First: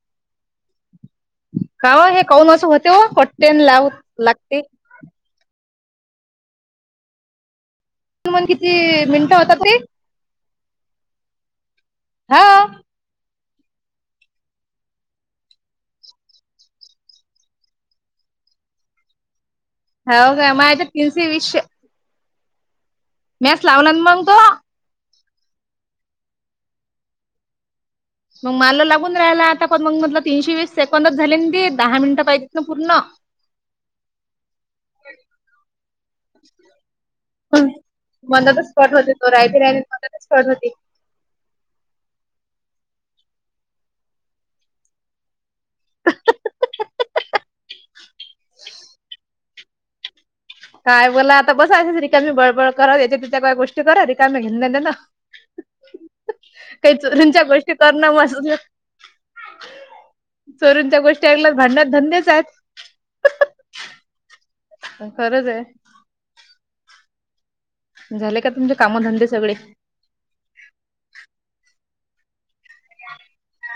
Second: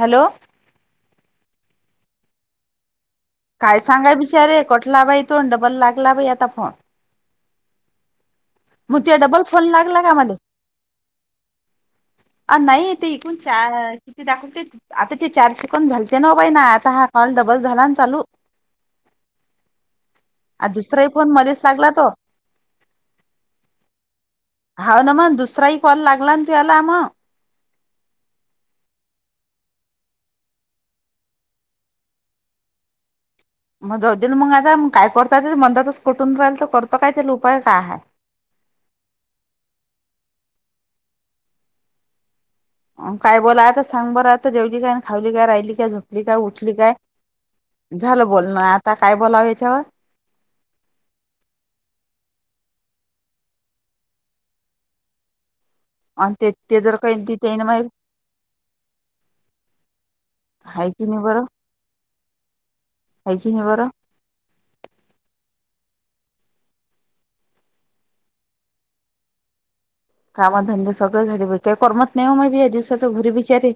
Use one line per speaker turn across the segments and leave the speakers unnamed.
Hello
का हे कोन अस होते व फोट
काय सांगाय बचारे कोठला बाई तोन डबल लागला बाई आता फोन
तू मग किती
मग ते
मिनिटं
डबल
होतात
फोन
ते
लागला का मले
हा
अ नाही ते कुणच्यात ते दाखवते आता ते चार शिकून झालते ना बाई ना आता हा काल डबल झाला ना चालू आ दुसराही फोन मध्येच
[unintelligible]
लागला तो
मेस लावलं ना मग तु?
हाव ना मग दुसराही कॉल लागला ना याला मग
मग मला लागून राहियला आता पण मग मटलं तीनशे वीस सेकंदडच झाले दे दहा मिनिटं पाहिजेत ना पूर्ण [inaudible]
मग जाऊदे मग आता काय करत ते मंदातच कुटून राहील तर करतो काय त्याला उपाय काय आहे
मंदातच स्पॉट होते तो रायती राह मंदातच स्पॉट होती
काय बोला आता सांग बरं आता जेवली काय खावली काय राहिली काय झोपली काय उठली काय? झालं बोलण आता काय बोलावं याच्यावर
काय बोला आता बसयच रिकामी बळबळ करात याच्या तिच्या काही गोष्टी कर रा रिकाम घेन, देन
आणि ते ते जर
हेच
काही
चुरंच्या
त्याने
गोष्टी
माहित
करणार माझ
हाय
चोरूनच्या
की नाही
गोष्टी
बरं
ऐकत भांड धंदेच आहेत
हाय कि नाही बरं
खरंच आहे झाले का तुमचे कामधंदे सगळे
कामधंदे सगळें झाले पाजे काही करमत नाही हो मेबी या दिवसाच घरी बीचारे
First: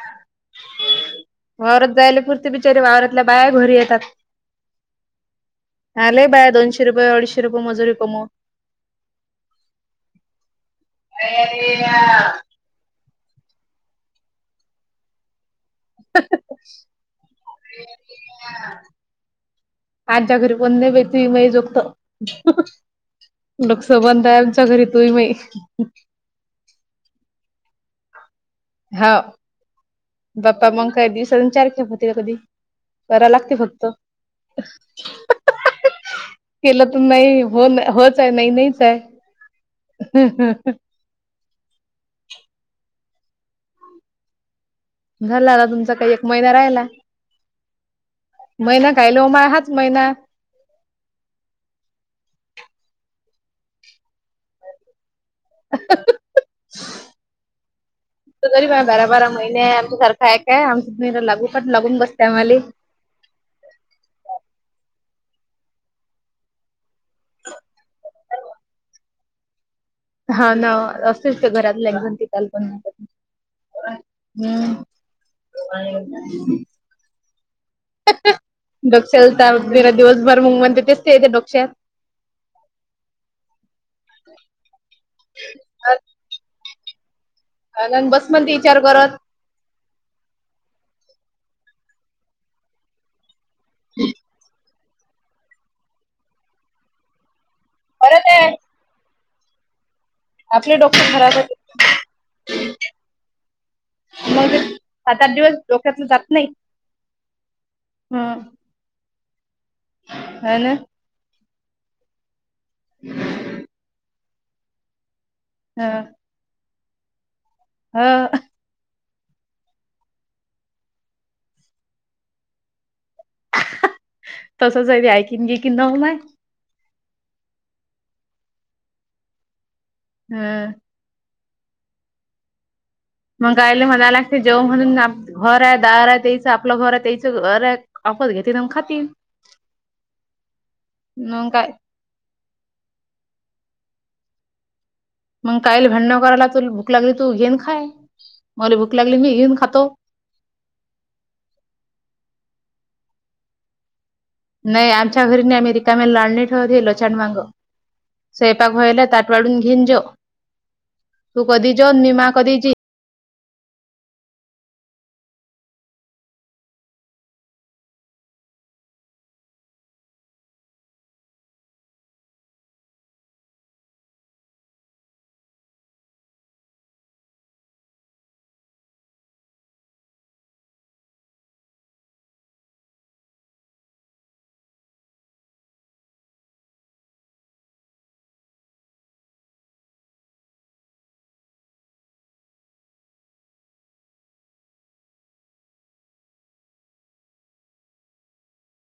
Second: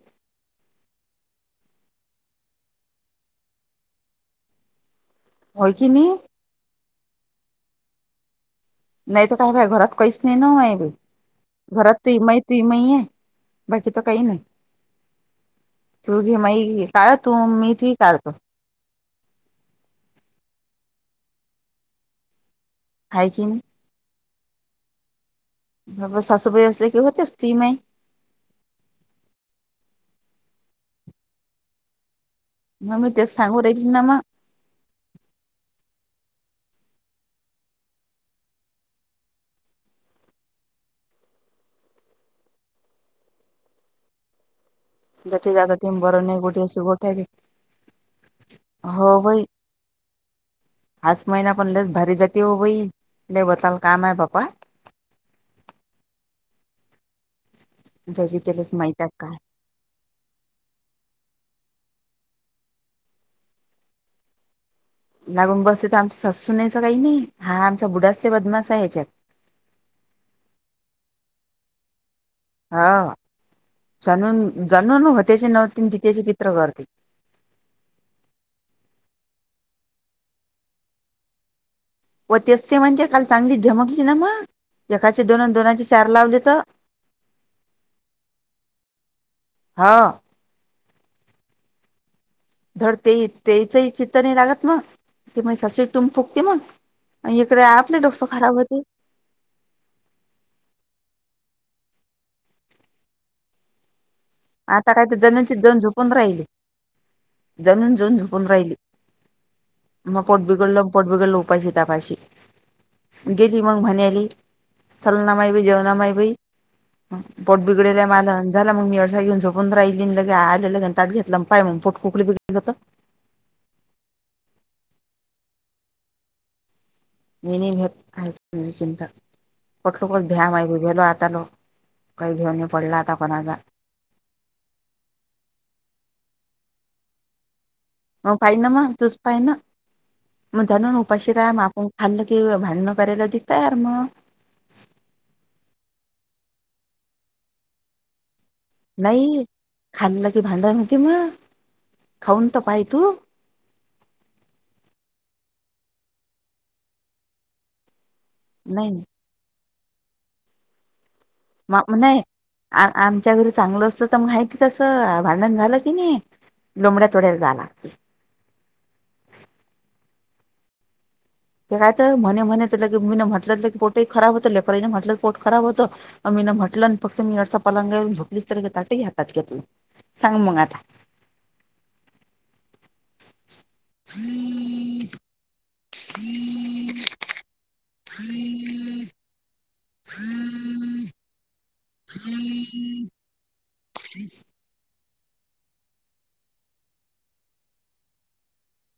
[inaudible] वर जायला पुुरते बिचारीे वावरातल्या बाया घोरी येतात
होय की नाही
हाले बाया दोनशे रुपये, अडीचशे रुपये मजुरी कमवून
नाही तर काय बाय घरात कहीस नाही ना घरात तू महि तु मही आहे बाकी त काही नाही. तू घे म काढ तू मी तूही काढतो.
आच्या घरी पन नाही ब त मही जोगत
हाय की
सबंध आहे आमच्या घरी तुहि मई
सासू व्यवसाय क होते स्त्रीमय
हा बाप्पा मग काय दिवस चार खेप होते कधी?
मग मी
करा
तेच
लागते
सांगू
फक्त
राहिली ना मग
केलं तर नाही हो होच आहे नाही नाहीच आहे
जठे
झाला ना
जाता
तुमचा
ते
काही एक
बरं नाही
महिना
गोटी अशी
राहिला
गोठ आहे
महिना कायल लोमा हाच महिना
आज महिना पण लस भारी जाते हो बाई लवताल काम आहे बाप्पा ज्याची
तरी
त्यालाच
बाय
माहित
बारा,
आहे
बारा
काय
महिने आमच्या सारख काय काय आमच तुम्ही लागू पण लागून बसते आम्हाली
लागून बसले तर आमचा सासू नच काही नाही हा आमचा बुडा असले बदमाश ह्याच्यात.
हा ना असेच ते घरात ल एकण ते चाल पण
हा जाणून
हम्
जाणून होत्याचे नव्हते आणि जित्याचे पित्र
[unintelligible]
करते
[unintelligible] डोक्शाला ताप मेरा दिवस भर म्हणते तेच येते डोक्यात.
व तेच ते म्हणजे काल चांगली झमकली ना मग एकाचे दोन दोनाचे चार लावले तर
[unintelligible] बस म्हणती विचार करत.
हा.. धडते तेचही चित्त नाही लागत मग ते मग सास [unintelligible] टुम फोकते मग. इकडे आपली की डोक
परत ये
खराब होते.
आपले डॉक्टर घरातात. मग
आता काय
सात, आठ दिवस डोक्यात जात नाही.
जमीन जऊन
हम्म
झोपून राहिली मग पोट
हा ना
बिघडलं पोट बिघडलं उपाशी, तपाशी गेली मग म्ह आली च ना मा ठेव
हा
ना माय बी पोट बिगडल
ह
झाला मी घेऊन झोपून राहीली लगे आले लगे ताट घेतलं पाय मग पोट [unintelligible]
हां ह तसच आहे ते ऐकिन घेकीन नवं नाय
मी नाही भेत चि कठलो कत भ्या म
हम्म.
भलो आतालो काही घेऊन पडला आता. कोणाचा
मगाला म्हणाला लागते जेव म्हणून घर आहे दार आहे त्याच आपलं घर आहे त्याचं घर आहे. आपत
मग
घेतील
पाहि
आणि
ना मग
खातील
तूच पाहि ना मग मुदामणून उपाशी
मग
राहा
काय
आपूण. खाल्लं की भांडंण करायला तयार मग.
मग काहील भांडण करायला त भूक लागली तू घेन खा.
नाही खाल्ल की भांडाण म खाऊन तर पाय तू
नाही आमच्या घरी नाही रिकामे लाड नाही ठेवत लछाड मांग स्वयंपाक
नाही
व्हायला ताट वाढून घेऊन जेव तू कधी
म
जेव मी
नाई
मा कधी जी.
आमच्या घरी चांगलं असत तर मग माहिती तसं भांडण झालं की नाही लोंब्याडया थोड्या जाय लागते. ते काय तर म्हणे म्हणत की मी म्हटलंलं की पोटही खराब होतं लेकरान म्हटलं पोट खराब होतं. मी ना म्हटलं आणि फक्त मी अडसा पलंग येऊन झोपलीच तर ताट ही घेतल हातात घेत सांग मग आता. [inaudible] [inaudible] [inaudible]